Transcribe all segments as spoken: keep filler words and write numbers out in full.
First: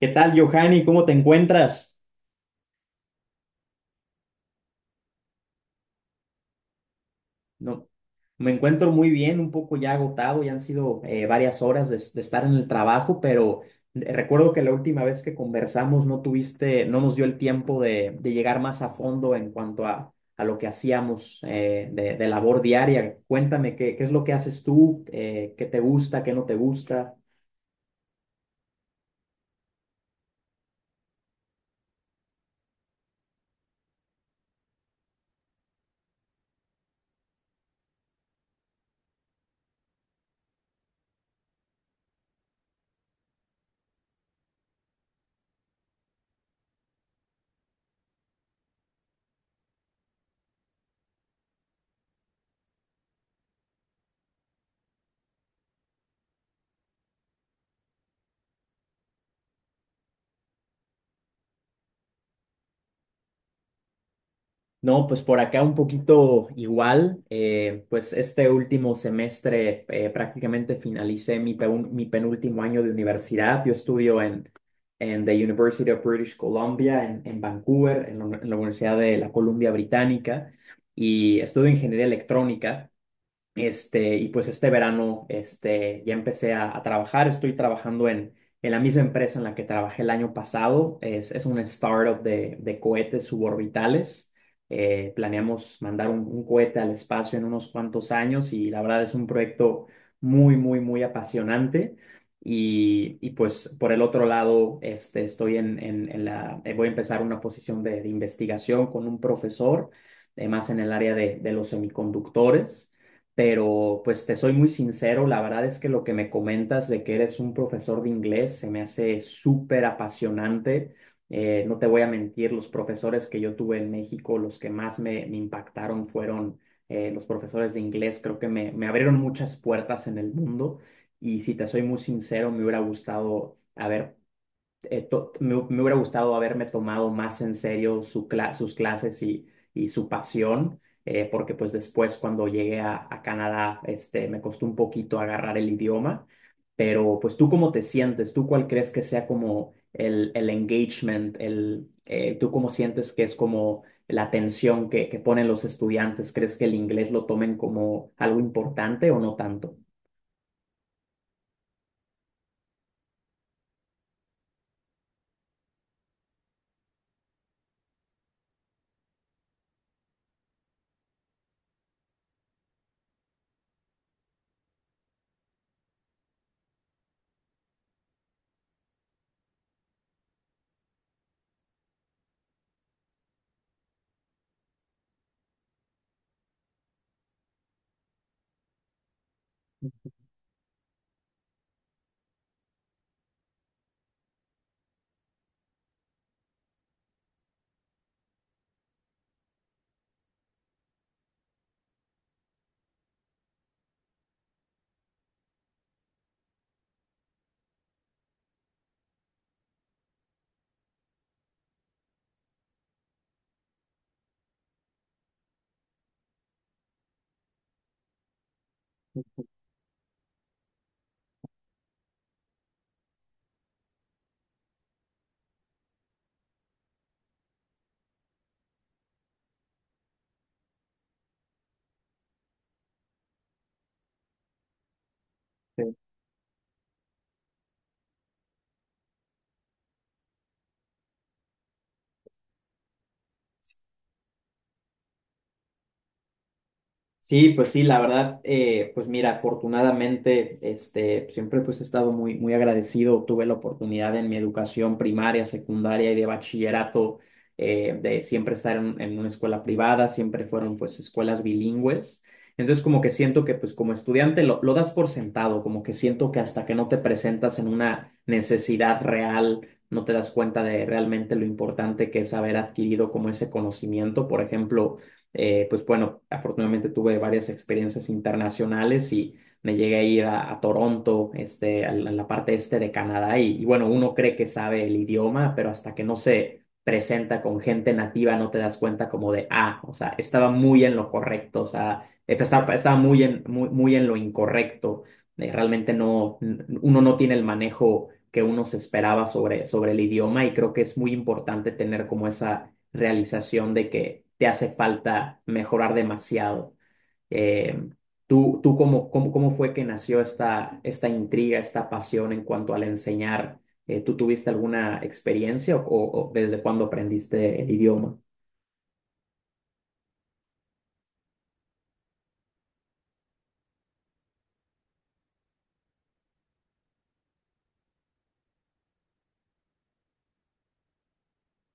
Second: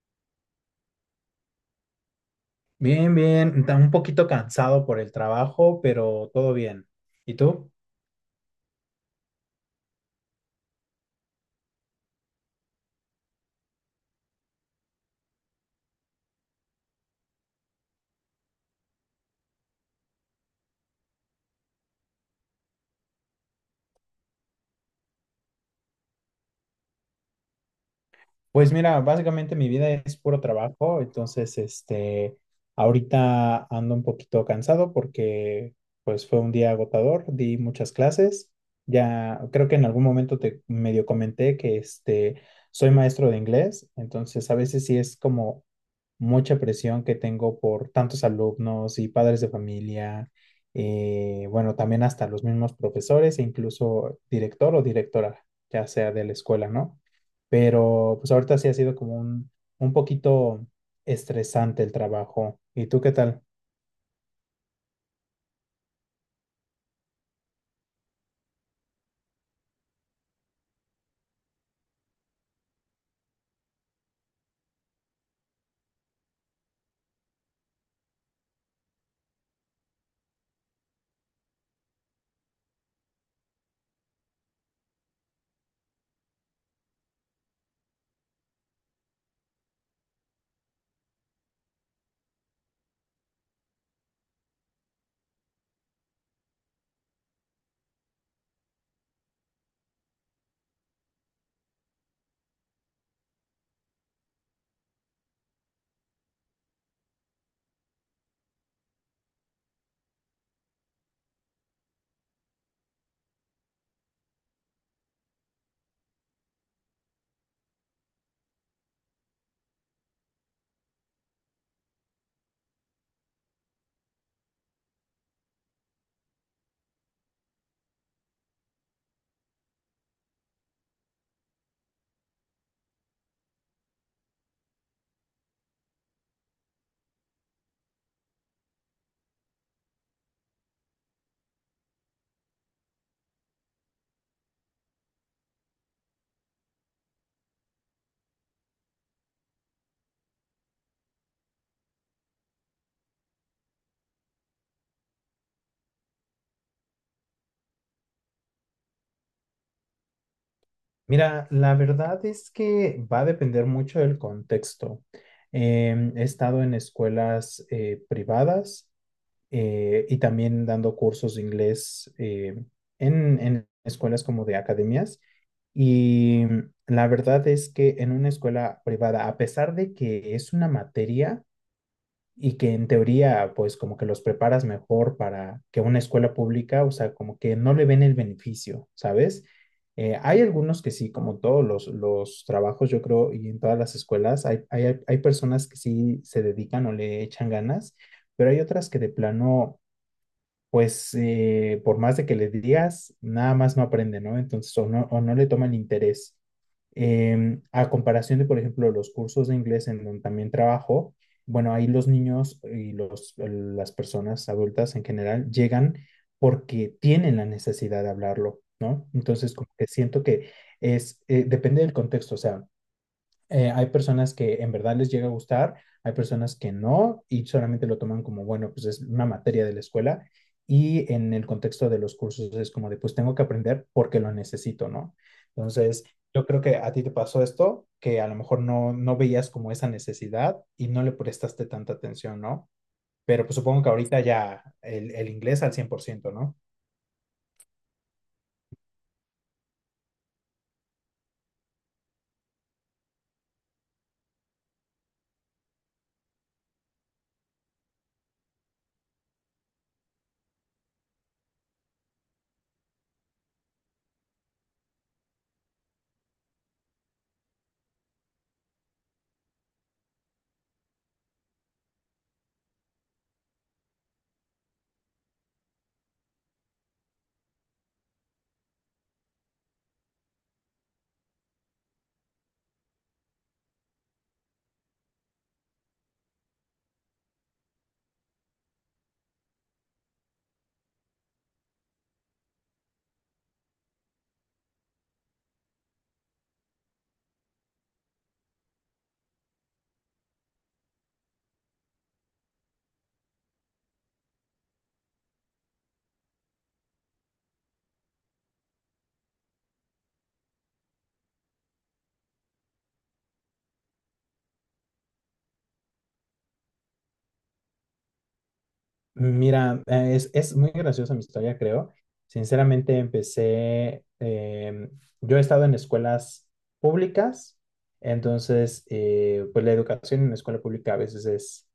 ¿Qué tal, Johanny? ¿Cómo te encuentras? Bien, bien, ta- un poquito cansado por el trabajo, pero todo bien. ¿Y tú? No, me encuentro muy bien, un poco ya agotado, ya han sido eh, varias horas de, de estar en el trabajo, pero recuerdo que la última vez que conversamos no tuviste, no nos dio el tiempo de, de llegar más a fondo en cuanto a, a lo que hacíamos eh, de, de labor diaria. Cuéntame, ¿qué, qué es lo que haces tú? Eh, ¿qué te gusta? ¿Qué no te gusta? Pues mira, básicamente mi vida es puro trabajo, entonces este, ahorita ando un poquito cansado porque pues fue un día agotador, di muchas clases. Ya creo que en algún momento te medio comenté que este, soy maestro de inglés, entonces a veces sí es como mucha presión que tengo por tantos alumnos y padres de familia. Eh, bueno, también hasta los mismos profesores e incluso director o directora, ya sea de la escuela, ¿no? Pero pues ahorita sí ha sido como un, un poquito estresante el trabajo. ¿Y tú qué tal? No, pues por acá un poquito igual. eh, pues este último semestre eh, prácticamente finalicé mi, peun- mi penúltimo año de universidad. Yo estudio en, en the University of British Columbia, en, en Vancouver, en la, en la Universidad de la Columbia Británica, y estudio ingeniería electrónica. Este, y pues este verano este, ya empecé a, a trabajar, estoy trabajando en, en la misma empresa en la que trabajé el año pasado, es, es una startup de, de cohetes suborbitales. Eh, planeamos mandar un, un cohete al espacio en unos cuantos años, y la verdad es un proyecto muy, muy, muy apasionante. Y, y pues por el otro lado, este, estoy en, en, en la, eh, voy a empezar una posición de, de investigación con un profesor, eh, más en el área de de los semiconductores, pero pues te soy muy sincero, la verdad es que lo que me comentas de que eres un profesor de inglés se me hace súper apasionante. Eh, no te voy a mentir, los profesores que yo tuve en México, los que más me, me impactaron fueron eh, los profesores de inglés. Creo que me, me abrieron muchas puertas en el mundo, y si te soy muy sincero, me hubiera gustado haber eh, to- me, hu- me hubiera gustado haberme tomado más en serio su cla- sus clases y, y su pasión, eh, porque pues después cuando llegué a, a Canadá, este, me costó un poquito agarrar el idioma, pero pues tú cómo te sientes, tú cuál crees que sea como el, el engagement, el, eh, tú cómo sientes que es como la atención que, que ponen los estudiantes, ¿crees que el inglés lo tomen como algo importante o no tanto? Mira, la verdad es que va a depender mucho del contexto. Em, he estado en escuelas eh, privadas, eh, y también dando cursos de inglés, eh, en, en escuelas como de academias. Y la verdad es que en una escuela privada, a pesar de que es una materia, y que en teoría, pues como que los preparas mejor para que una escuela pública, o sea, como que no le ven el beneficio, ¿sabes? Eh, hay algunos que sí, como todos los, los trabajos, yo creo, y en todas las escuelas, hay, hay, hay personas que sí se dedican o le echan ganas, pero hay otras que de plano pues eh, por más de que le digas, nada más no aprende, ¿no? Entonces, o no, o no le toman interés. Em, a comparación de, por ejemplo, los cursos de inglés en donde también trabajo, bueno, ahí los niños y los, las personas adultas en general llegan porque tienen la necesidad de hablarlo, ¿no? Entonces, como que siento que es, eh, depende del contexto, o sea, eh, hay personas que en verdad les llega a gustar, hay personas que no y solamente lo toman como, bueno, pues es una materia de la escuela, y en el contexto de los cursos es como de, pues tengo que aprender porque lo necesito, ¿no? Entonces, yo creo que a ti te pasó esto, que a lo mejor no, no veías como esa necesidad y no le prestaste tanta atención, ¿no? Pero pues supongo que ahorita ya el, el inglés al cien por ciento, ¿no? Sí, pues sí, la verdad, eh, pues mira, afortunadamente, este, siempre pues he estado muy, muy agradecido. Tuve la oportunidad en mi educación primaria, secundaria y de bachillerato, eh, de siempre estar en, en una escuela privada, siempre fueron pues escuelas bilingües. Entonces como que siento que pues como estudiante lo, lo das por sentado, como que siento que hasta que no te presentas en una necesidad real, no te das cuenta de realmente lo importante que es haber adquirido como ese conocimiento. Por ejemplo, eh, pues bueno, afortunadamente tuve varias experiencias internacionales y me llegué a ir a, a Toronto, este, a la, a la parte este de Canadá y, y bueno, uno cree que sabe el idioma, pero hasta que no se presenta con gente nativa no te das cuenta como de, ah, o sea, estaba muy en lo correcto, o sea, estaba, estaba muy en, muy, muy en lo incorrecto. Eh, realmente no, n- uno no tiene el manejo que uno se esperaba sobre, sobre el idioma, y creo que es muy importante tener como esa realización de que te hace falta mejorar demasiado. Eh, ¿tú, tú cómo, cómo, cómo fue que nació esta, esta intriga, esta pasión en cuanto al enseñar? Eh, ¿tú tuviste alguna experiencia o, o- o desde cuándo aprendiste el idioma? Mira, eh, es, es muy graciosa mi historia, creo. Sinceramente, empecé, em, yo he estado en escuelas públicas, entonces, eh, pues la educación en la escuela pública a veces es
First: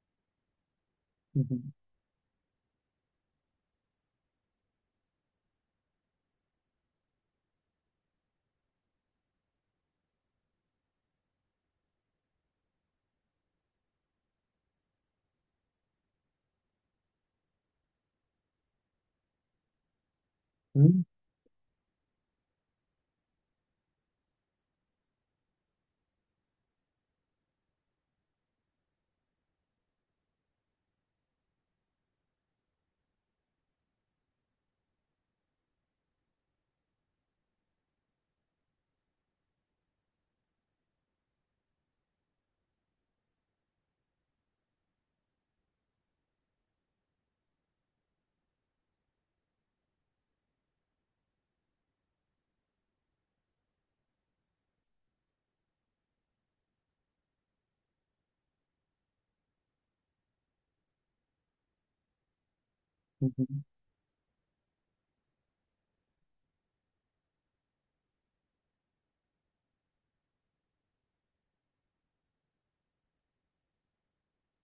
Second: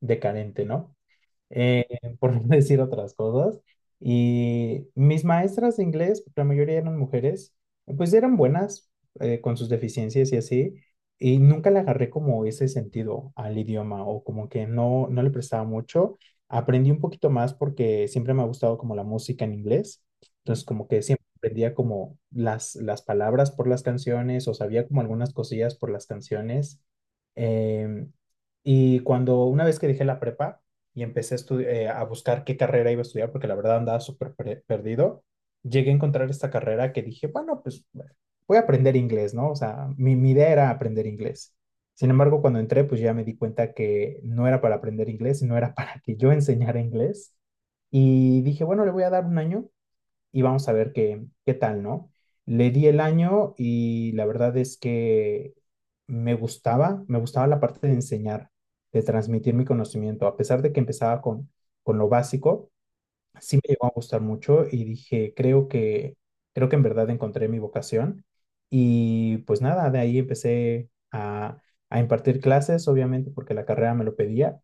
decadente, ¿no? Ujú, eh, por no decir otras cosas. Y mis maestras de inglés, la mayoría eran mujeres, pues eran buenas, eh, con sus deficiencias y así, y nunca le agarré como ese sentido al idioma o como que no, no le prestaba mucho. Aprendí un poquito más porque siempre me ha gustado como la música en inglés, entonces como que ujú, siempre aprendía como las, las palabras por las canciones o sabía como algunas cosillas por las canciones. Em, y cuando una vez que dejé la prepa, y empecé a, estu- eh, a buscar qué carrera iba a estudiar porque la verdad andaba súper per- perdido. Llegué a encontrar esta carrera que dije, bueno, pues voy a aprender inglés, ¿no? O sea, mi, mi idea era aprender inglés. Sin embargo, cuando entré, pues ya me di cuenta que no era para aprender inglés, sino era para que yo enseñara inglés. Y dije, bueno, le voy a dar un año y vamos a ver qué, qué tal, ¿no? Le di el año y la verdad es que me gustaba, me gustaba la parte de enseñar, de transmitir mi conocimiento, a pesar de que empezaba con, con lo básico, ujú. sí me llegó a gustar mucho y dije, creo que, creo que en verdad encontré mi vocación. Y pues nada, de ahí empecé a, a impartir clases, obviamente porque la carrera me lo pedía.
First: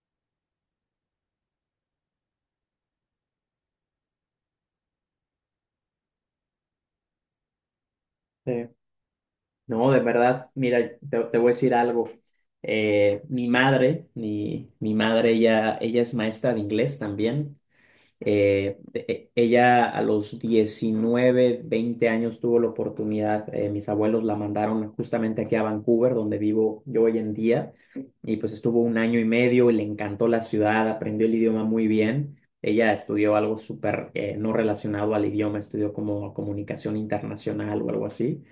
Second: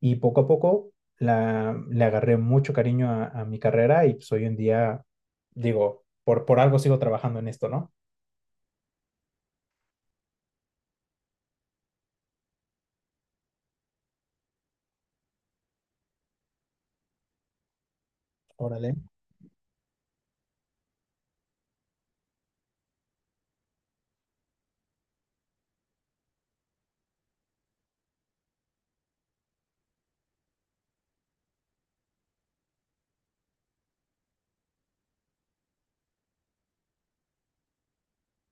Y poco a poco la, le agarré mucho cariño a, a mi carrera y pues hoy en día, digo, por, por algo sigo trabajando en esto, ¿no? Sí. No, de verdad, mira, te, te voy a decir algo. Eh, mi madre, mi, mi madre, ella, ella es maestra de inglés también. Eh, Órale. e- ella a los diecinueve veinte años tuvo la oportunidad, eh, mis abuelos la mandaron justamente aquí a Vancouver, donde vivo yo hoy en día, y pues estuvo un año y medio y le encantó la ciudad, aprendió el idioma muy bien. Ella estudió algo súper eh, no relacionado al idioma, estudió como comunicación internacional o algo así.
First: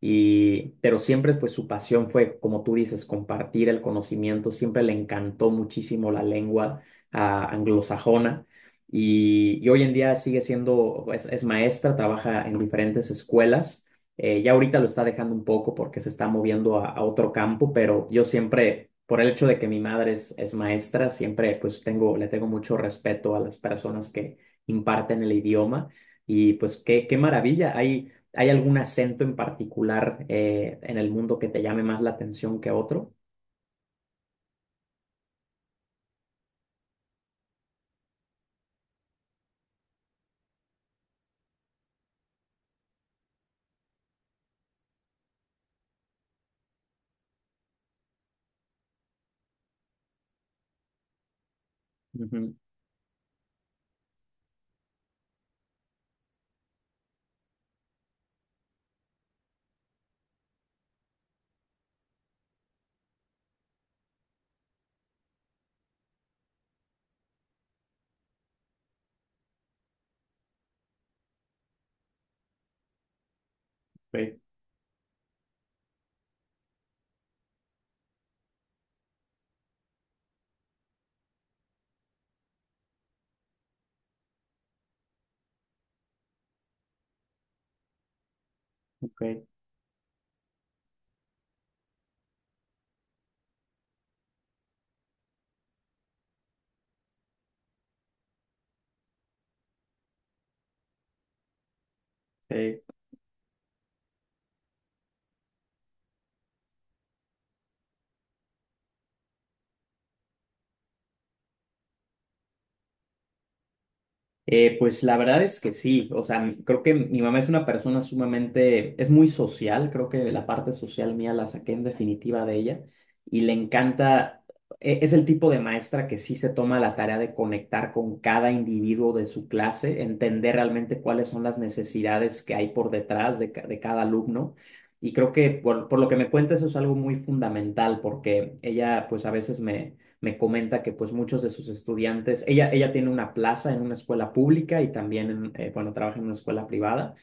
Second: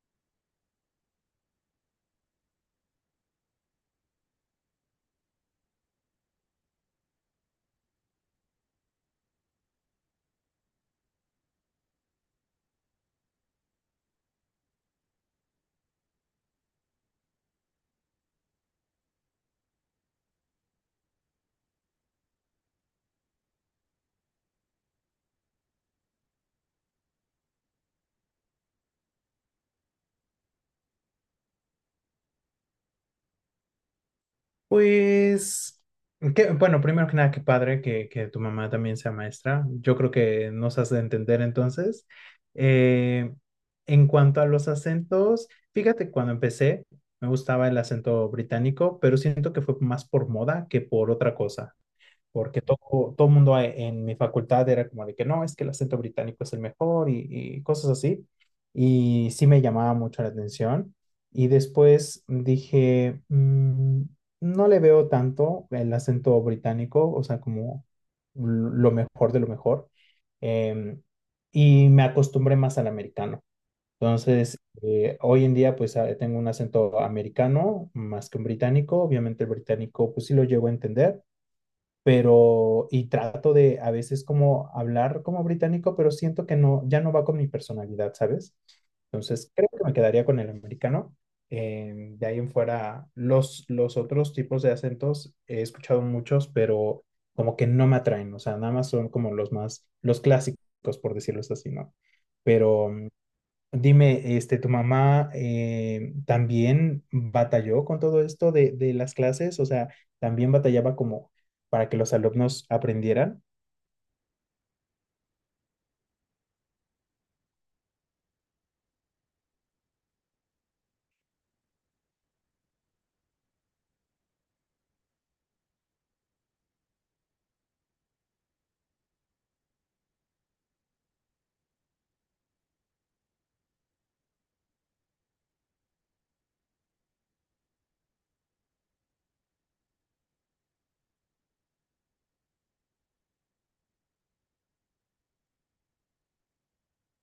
Y, pero siempre pues su pasión fue, como tú dices, compartir el conocimiento, siempre le encantó muchísimo la lengua, ah, anglosajona, y, y hoy en día sigue siendo, es, es maestra, trabaja en diferentes escuelas. Eh, ya ahorita lo está dejando un poco porque se está moviendo a, a otro campo, pero yo siempre, por el hecho de que mi madre es, es maestra, siempre pues tengo, le tengo mucho respeto a las personas que imparten el idioma. Y pues qué, qué maravilla. ¿Hay, hay algún acento en particular, eh, en el mundo que te llame más la atención que otro? Pues, qué- bueno, primero que nada, qué padre que, que tu mamá también sea maestra. Yo creo que nos has de entender entonces. Eh, en cuanto a los acentos, fíjate, cuando empecé me gustaba el acento británico, pero siento que fue más por moda que por otra cosa, Ujú, porque todo, todo mundo a- en mi facultad era como de que no, es que el acento británico es el mejor y, y cosas así. Y sí me llamaba mucho la atención. Y después dije, "Mm, no le veo tanto el acento británico, o sea, como lo mejor de lo mejor." Em, y me acostumbré más al americano. ok, Entonces, eh, hoy en día, pues ah, tengo un acento americano más que un británico. Obviamente, el británico, pues sí lo llego a entender, pero y trato de a veces como hablar como británico, pero siento que no, ya no va con mi personalidad, ¿sabes? ok, Entonces creo que me quedaría con el americano. Eh, de ahí en fuera, los, los otros tipos de acentos he escuchado muchos, pero como que no me atraen, o sea, nada más son como los más, los clásicos, por decirlo así, ¿no? sí. Pero dime, este, ¿tu mamá eh, también batalló con todo esto de, de las clases? O sea, ¿también batallaba como para que los alumnos aprendieran? Eh, pues la verdad es que sí, o sea, m- creo que mi mamá es una persona sumamente, es muy social, creo que la parte social mía la saqué en definitiva de ella y le encanta, e- es el tipo de maestra que sí se toma la tarea de conectar con cada individuo de su clase, entender realmente cuáles son las necesidades que hay por detrás de, ca- de cada alumno. Y creo que por, por lo que me cuenta eso es algo muy fundamental porque ella pues a veces me me comenta que pues muchos de sus estudiantes, ella, ella tiene una plaza en una escuela pública y también, en, eh, bueno, trabaja en una escuela privada.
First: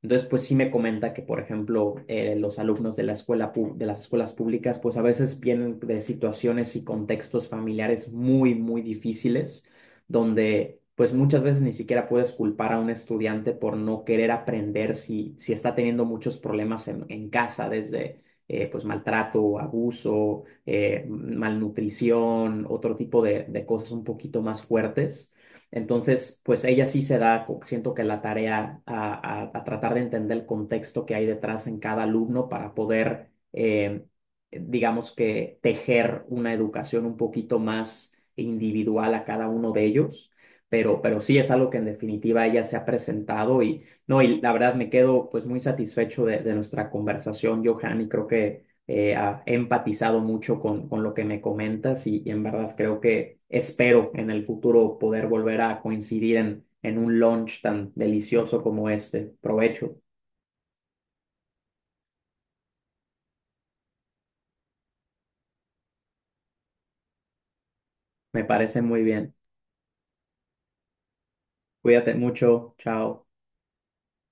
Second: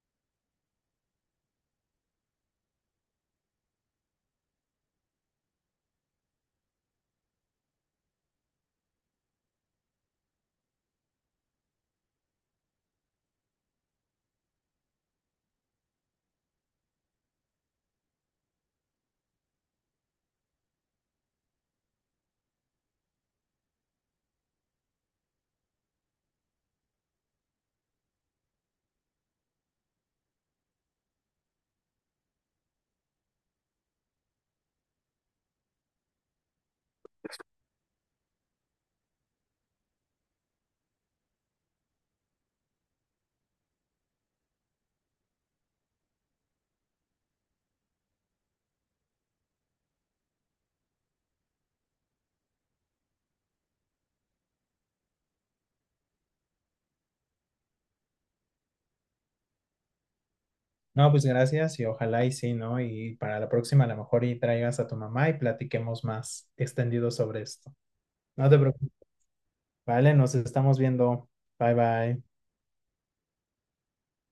Entonces, pues sí me comenta que, por ejemplo, eh, los alumnos de la escuela pu- de las escuelas públicas, pues a veces vienen de situaciones y contextos familiares muy, muy difíciles, donde pues muchas veces ni siquiera puedes culpar a un estudiante por no querer aprender si, si está teniendo muchos problemas en, en casa, desde eh, pues maltrato, abuso, eh, malnutrición, otro tipo de de cosas un poquito más fuertes. Entonces, pues ella sí se da, co- siento que la tarea a, a- a tratar de entender el contexto que hay detrás en cada alumno para poder, eh, digamos que, tejer una educación un poquito más individual a cada uno de ellos. Pero, pero sí es algo que en definitiva ella se ha presentado, y no, y la verdad me quedo pues muy satisfecho de, de nuestra conversación, Johan, y creo que eh, ha empatizado mucho con, con lo que me comentas, y, y en verdad creo que espero en el futuro poder volver a coincidir en, en un lunch tan delicioso como este. Provecho, No, pues gracias y ojalá y sí, ¿no? Y para la próxima a lo mejor y traigas a tu mamá y platiquemos más extendido sobre esto. me No te parece preocupes, muy bien. ¿vale? Nos estamos viendo. Bye Cuídate bye. mucho, chao.